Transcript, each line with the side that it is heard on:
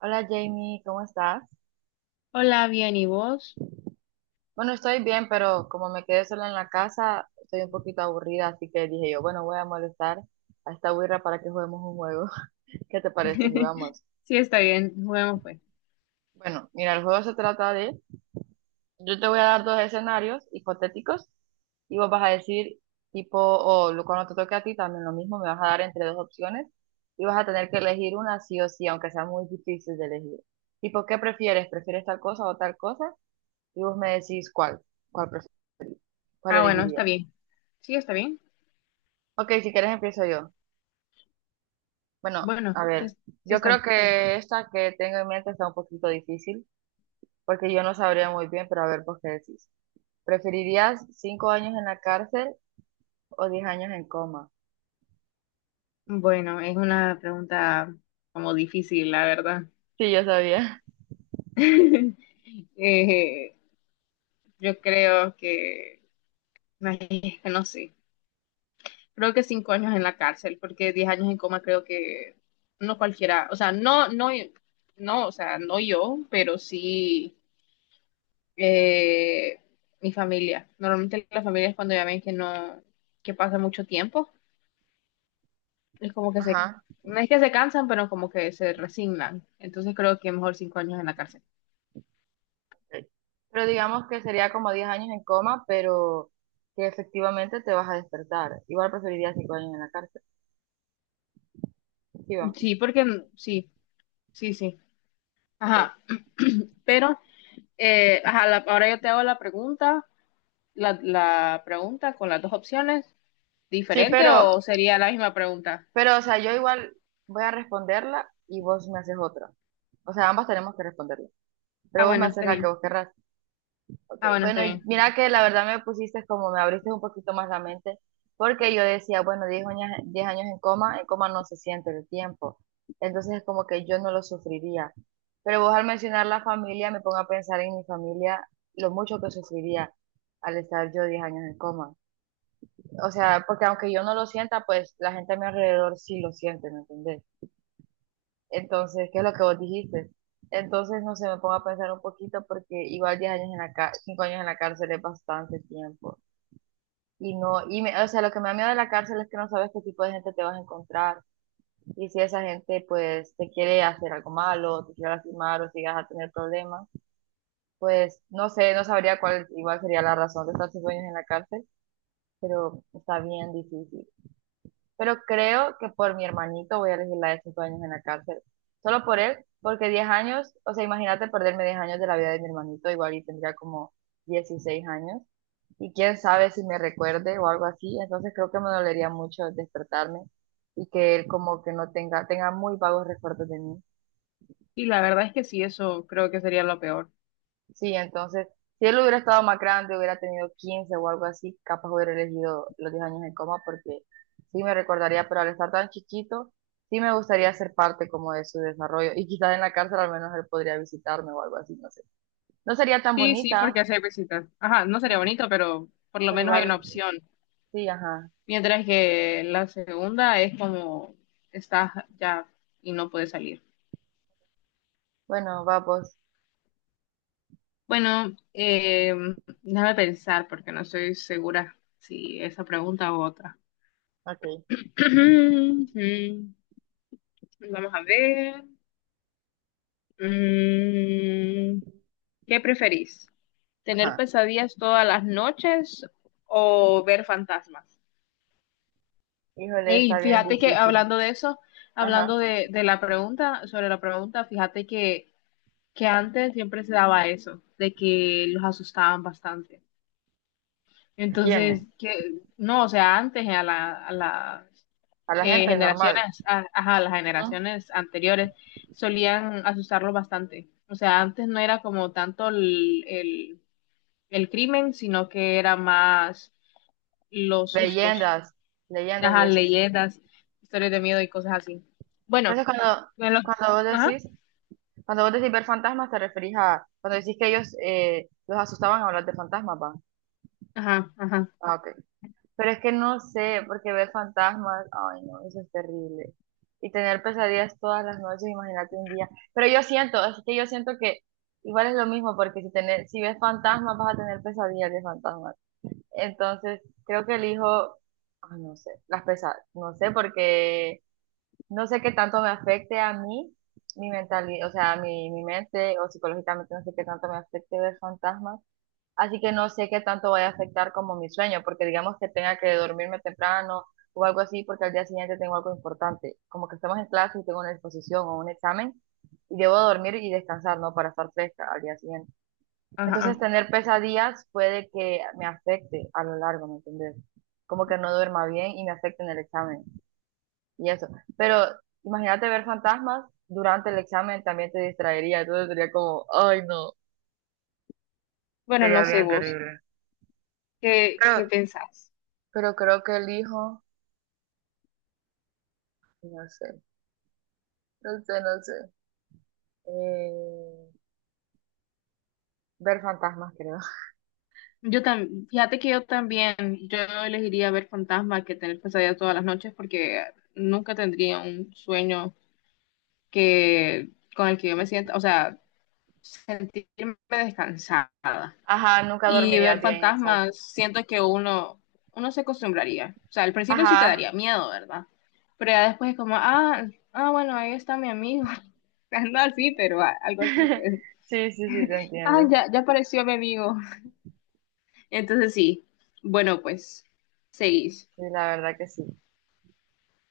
right: Hola Jamie, ¿cómo estás?
left: Hola, bien, ¿y vos?
right: Bueno, estoy bien, pero como me quedé sola en la casa, estoy un poquito aburrida, así que dije yo, bueno, voy a molestar a esta güira para que juguemos un juego. ¿Qué te parece? Jugamos.
left: Sí, está bien, juguemos pues.
right: Bueno, mira, el juego se trata de, yo te voy a dar dos escenarios hipotéticos y vos vas a decir tipo, cuando te toque a ti también lo mismo, me vas a dar entre dos opciones y vas a tener que elegir una sí o sí, aunque sea muy difícil de elegir. Tipo, ¿qué prefieres? ¿Prefieres tal cosa o tal cosa? Y vos me decís cuál prefieres. ¿Cuál
left: Ah, bueno, está
right: elegirías?
left: bien. Sí, está bien.
right: Ok, si quieres empiezo yo. Bueno,
left: Bueno,
right: a
left: sí,
right: ver,
left: sí
right: yo
left: está
right: creo
left: bien.
right: que esta que tengo en mente está un poquito difícil, porque yo no sabría muy bien, pero a ver, pues qué decís. ¿Preferirías cinco años en la cárcel o diez años en coma?
left: Bueno, es una pregunta como difícil, la verdad.
right: Sí, yo sabía.
left: Eh, yo creo que, ay, es que no sé, creo que 5 años en la cárcel, porque 10 años en coma creo que no cualquiera, o sea, no, no, no, o sea, no yo, pero sí. eh, mi familia. Normalmente las familias cuando ya ven que no, que pasa mucho tiempo, es como que se,
right: Ajá.
left: no es que se cansan, pero como que se resignan. Entonces creo que mejor 5 años en la cárcel.
right: Ok. Pero digamos que sería como diez años en coma, pero que efectivamente te vas a despertar. Igual preferiría cinco años en la cárcel. Sí, va.
left: Sí, porque sí, sí, sí.
right: Ok.
left: Ajá, pero ajá, ahora yo te hago la pregunta, la pregunta con las dos opciones,
right: Sí,
left: ¿diferente o sería la misma pregunta?
right: o sea, yo igual voy a responderla y vos me haces otra. O sea, ambas tenemos que responderla.
left: Ah,
right: Pero vos me
left: bueno,
right: haces
left: está
right: la que
left: bien.
right: vos querrás. Ok,
left: Ah, bueno, está
right: bueno, y
left: bien.
right: mira que la verdad me pusiste como me abriste un poquito más la mente, porque yo decía, bueno, 10 años en coma no se siente el tiempo, entonces es como que yo no lo sufriría. Pero vos al mencionar la familia, me pongo a pensar en mi familia, lo mucho que sufriría al estar yo 10 años en coma. O sea, porque aunque yo no lo sienta, pues la gente a mi alrededor sí lo siente, ¿me entendés? Entonces, ¿qué es lo que vos dijiste? Entonces, no sé, me pongo a pensar un poquito porque igual 10 años en la cárcel, 5 años en la cárcel es bastante tiempo. Y no, o sea, lo que me da miedo de la cárcel es que no sabes qué tipo de gente te vas a encontrar. Y si esa gente, pues, te quiere hacer algo malo, te quiere lastimar o si vas a tener problemas, pues, no sé, no sabría cuál igual sería la razón de estar 5 años en la cárcel, pero está bien difícil. Pero creo que por mi hermanito voy a elegir la de cinco años en la cárcel. Solo por él, porque 10 años, o sea, imagínate perderme 10 años de la vida de mi hermanito, igual y tendría como 16 años. Y quién sabe si me recuerde o algo así, entonces creo que me dolería mucho despertarme y que él como que no tenga, tenga muy vagos recuerdos de mí.
left: Y la verdad es que sí, eso creo que sería lo peor.
right: Sí, entonces, si él hubiera estado más grande, hubiera tenido 15 o algo así, capaz hubiera elegido los 10 años en coma porque sí me recordaría, pero al estar tan chiquito, sí me gustaría ser parte como de su desarrollo y quizás en la cárcel al menos él podría visitarme o algo así, no sé. No sería tan
left: Sí, sí, porque
right: bonita,
left: hacer visitas. Ajá, no sería
right: mm,
left: bonito, pero por lo
right: pero
left: menos hay una
right: igual,
left: opción.
right: sí, ajá.
left: Mientras que la segunda es como estás ya y no puedes salir.
right: Bueno, vamos,
left: Bueno, déjame pensar porque no estoy segura si esa pregunta u otra.
right: ok,
left: Vamos a ver. Mm, ¿Qué preferís? ¿Tener
right: ajá.
left: pesadillas todas las noches o ver fantasmas?
right: Híjole,
left: Y
right: está bien
left: fíjate que
right: difícil.
left: hablando de eso,
right: Ajá.
left: hablando de la pregunta, sobre la pregunta, fíjate que antes siempre se daba eso, de que los asustaban bastante.
right: ¿A quiénes?
left: Entonces, que, no, o sea, antes a la, a las
right: A la gente normal.
left: generaciones, a, ajá, a las
right: ¿No?
left: generaciones anteriores solían asustarlos bastante. O sea, antes no era como tanto el crimen, sino que era más los sustos,
right: Leyendas, leyendas y
left: ajá,
right: eso.
left: leyendas, historias de miedo y cosas así. Bueno,
right: Entonces cuando,
left: bueno,
right: cuando vos
left: ajá,
right: decís Cuando vos decís ver fantasmas, te referís a cuando decís que ellos los asustaban a hablar de fantasmas, ¿va?
left: ajá, ajá,
right: Ah, ok. Pero es que no sé, porque ver fantasmas, ay, no, eso es terrible. Y tener pesadillas todas las noches, imagínate un día. Pero yo siento, es que yo siento que igual es lo mismo, porque si ves fantasmas, vas a tener pesadillas de fantasmas. Entonces, creo que elijo, ay, no sé, las pesadillas, no sé, porque no sé qué tanto me afecte a mí, mi mentalidad, o sea, mi mente o psicológicamente no sé qué tanto me afecte ver fantasmas. Así que no sé qué tanto vaya a afectar como mi sueño, porque digamos que tenga que dormirme temprano o algo así, porque al día siguiente tengo algo importante. Como que estamos en clase y tengo una exposición o un examen y debo dormir y descansar, ¿no? Para estar fresca al día siguiente.
left: ajá.
right: Entonces,
left: Ajá.
right: tener pesadillas puede que me afecte a lo largo, ¿me entiendes? Como que no duerma bien y me afecte en el examen y eso. Pero imagínate ver fantasmas durante el examen también te distraería, entonces sería como, ay no,
left: Bueno,
right: sería
left: no sé
right: bien
left: vos,
right: terrible.
left: ¿qué
right: Pero,
left: pensás?
right: pero creo que elijo, no sé, no sé, no sé, eh, ver fantasmas creo.
left: Yo también, fíjate que yo también, yo elegiría ver fantasmas que tener pesadillas todas las noches porque nunca tendría un sueño que con el que yo me sienta, o sea, sentirme descansada.
right: Ajá, nunca
left: Y
right: dormiría
left: ver
right: bien, exacto.
left: fantasmas, siento que uno se acostumbraría. O sea, al principio sí te
right: Ajá,
left: daría miedo, ¿verdad? Pero ya después es como, ah, bueno, ahí está mi amigo. No, sí, pero algo así,
right: sí,
left: pues.
right: sí, sí, te
left: Ah,
right: entiendo.
left: ya, ya apareció mi amigo. Entonces sí. Bueno, pues, seguís.
right: Sí, la verdad que sí.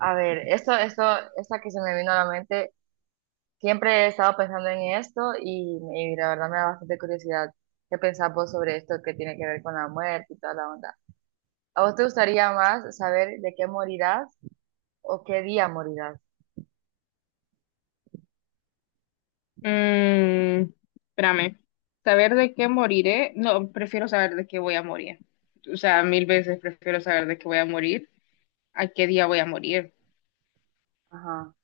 right: A ver, esta que se me vino a la mente. Siempre he estado pensando en esto y la verdad me da bastante curiosidad qué pensás vos sobre esto que tiene que ver con la muerte y toda la onda. ¿A vos te gustaría más saber de qué morirás o qué día morirás?
left: Mm, espérame. ¿Saber de qué moriré? No, prefiero saber de qué voy a morir. O sea, mil veces prefiero saber de qué voy a morir, a qué día voy a morir.
right: Ajá.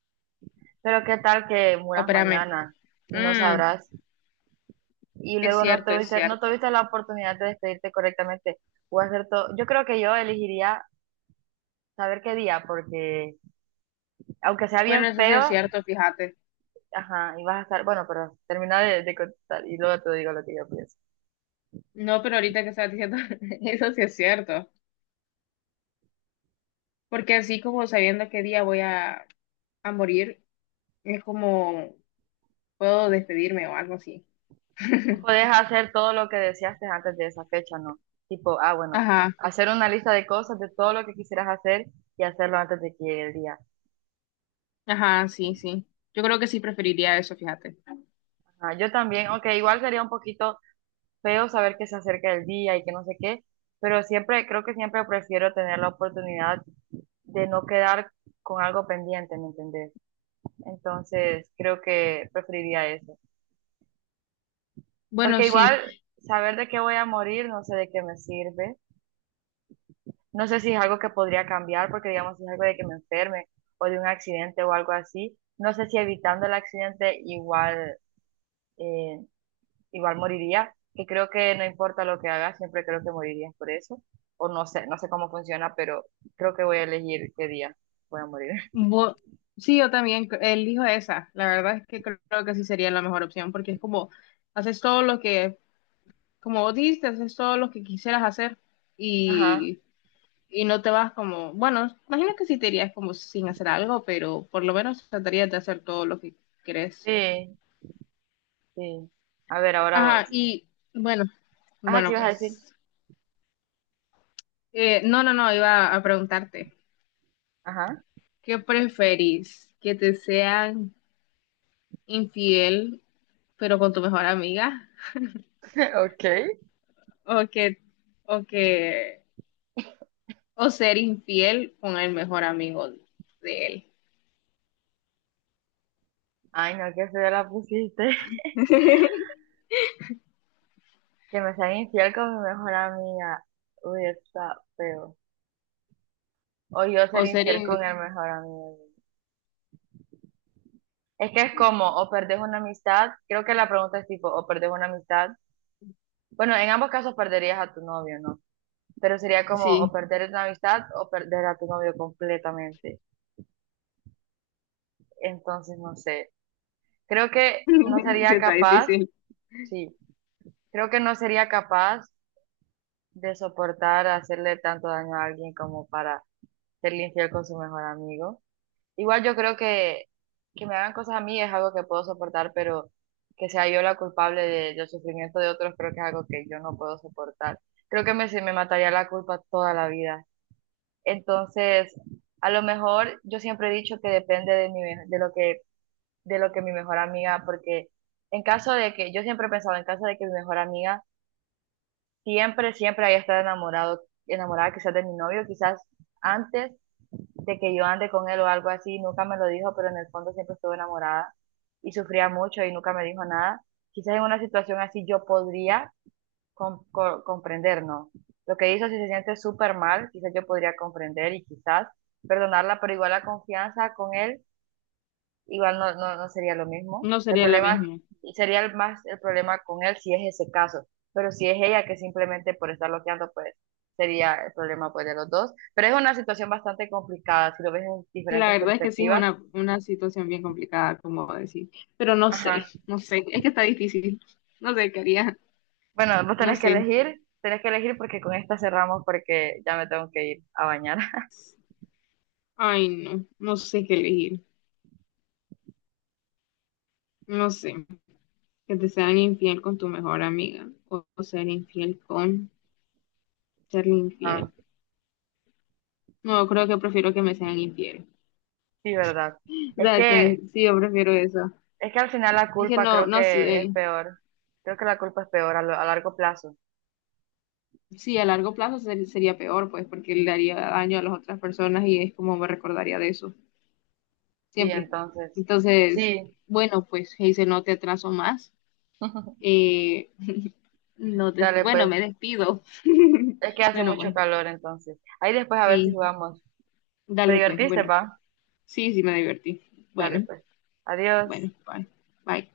right: Pero qué tal que
left: Oh,
right: muras
left: espérame.
right: mañana y no
left: Mm,
right: sabrás y
left: es
right: luego no
left: cierto, es
right: tuviste, no
left: cierto.
right: tuviste la oportunidad de despedirte correctamente o hacer todo. Yo creo que yo elegiría saber qué día porque aunque sea
left: Bueno,
right: bien
left: eso sí es
right: feo,
left: cierto, fíjate.
right: ajá, y vas a estar, bueno, pero termina de contestar y luego te digo lo que yo pienso.
left: No, pero ahorita que estás diciendo, eso sí es cierto. Porque así como sabiendo qué día voy a morir, es como puedo despedirme o algo así.
right: O podés hacer todo lo que deseaste antes de esa fecha, ¿no? Tipo, ah, bueno,
left: Ajá.
right: hacer una lista de cosas, de todo lo que quisieras hacer y hacerlo antes de que llegue el día.
left: Ajá, sí, sí. Yo creo que sí preferiría eso, fíjate.
right: Ajá, yo también, aunque igual sería un poquito feo saber que se acerca el día y que no sé qué, pero siempre, creo que siempre prefiero tener la oportunidad de no quedar con algo pendiente, ¿me entendés? Entonces, creo que preferiría eso.
left: Bueno,
right: Porque
left: sí.
right: igual saber de qué voy a morir, no sé de qué me sirve. No sé si es algo que podría cambiar, porque digamos, si es algo de que me enferme o de un accidente o algo así, no sé si evitando el accidente eh, igual moriría, que creo que no importa lo que haga, siempre creo que morirías por eso, o no sé, no sé cómo funciona, pero creo que voy a elegir qué día voy a morir.
left: Bo- sí, yo también elijo esa. La verdad es que creo que sí sería la mejor opción porque es como haces todo lo que, como vos dijiste, haces todo lo que quisieras hacer
right: Ajá,
left: y, y no te vas como, bueno, imagino que sí te irías como sin hacer algo, pero por lo menos tratarías de hacer todo lo que querés.
right: sí, sí. A ver, ahora vos.
left: Ajá, y bueno,
right: Ajá, ¿qué
left: bueno,
right: ibas a decir?
left: pues. No, no, no, iba a preguntarte.
right: Ajá,
left: ¿Qué preferís? ¿Que te sean infiel, pero con tu mejor amiga,
right: ok.
left: o o que, o ser infiel con el mejor amigo de él,
right: Ay, no, qué feo la pusiste. Que me sea infiel con mi mejor amiga. Uy, está feo. O yo ser
left: o ser
right: infiel con
left: in-
right: el mejor amigo. Es que es como, o perdés una amistad, creo que la pregunta es tipo, o perdés una amistad. Bueno, en ambos casos perderías a tu novio, ¿no? Pero sería como, o
left: sí,
right: perder una amistad o perder a tu novio completamente. Entonces, no sé. Creo que no
left: sí
right: sería
left: está
right: capaz,
left: difícil,
right: sí, creo que no sería capaz de soportar hacerle tanto daño a alguien como para serle infiel con su mejor amigo. Igual yo creo que me hagan cosas a mí es algo que puedo soportar, pero que sea yo la culpable del sufrimiento de otros creo que es algo que yo no puedo soportar. Creo que se me mataría la culpa toda la vida. Entonces, a lo mejor yo siempre he dicho que depende de de lo que mi mejor amiga, porque en caso de que, yo siempre he pensado, en caso de que mi mejor amiga siempre, siempre haya estado enamorada quizás de mi novio, quizás antes de que yo ande con él o algo así, nunca me lo dijo, pero en el fondo siempre estuve enamorada y sufría mucho y nunca me dijo nada. Quizás en una situación así yo podría comprender, ¿no? Lo que hizo, si se siente súper mal, quizás yo podría comprender y quizás perdonarla, pero igual la confianza con él igual no sería lo mismo.
left: no
right: El
left: sería la
right: problema
left: misma.
right: sería el problema con él si es ese caso, pero si es ella que simplemente por estar bloqueando, pues sería el problema pues, de los dos. Pero es una situación bastante complicada si lo ves en
left: Sí, la
right: diferentes
left: verdad es que sí es
right: perspectivas.
left: una situación bien complicada, como decir, pero no sé,
right: Ajá.
left: no sé, es que está difícil, no sé qué haría,
right: Bueno, vos
left: no sé,
right: tenés que elegir porque con esta cerramos porque ya me tengo que ir a bañar.
left: ay no, no sé qué elegir, no sé, que te sean infiel con tu mejor amiga, o ser infiel con serle
right: Ah,
left: infiel. No, creo que prefiero que me sean infiel.
right: sí, verdad.
left: O
right: Es
left: sea, que me,
right: que,
left: sí, yo prefiero eso.
right: es que al final la
left: Es que
right: culpa
left: no,
right: creo
left: no
right: que es
left: sé.
right: peor. Creo que la culpa es peor a largo plazo.
left: Sí, a largo plazo sería peor, pues, porque le daría daño a las otras personas y es como me recordaría de eso,
right: Sí,
left: siempre.
right: entonces,
left: Entonces,
right: sí.
left: bueno, pues, dice, no te atraso más. Eh, no te,
right: Dale,
left: Bueno,
right: pues.
left: me despido.
right: Es que hace
left: Bueno,
right: mucho
left: pues,
right: calor entonces. Ahí después a ver si
left: sí,
right: jugamos. ¿Te
left: dale, pues,
right: divertiste,
left: bueno.
right: pa?
left: Sí, sí, me divertí.
right: Dale,
left: Bueno,
right: pues. Adiós.
left: bueno, bye. Bye.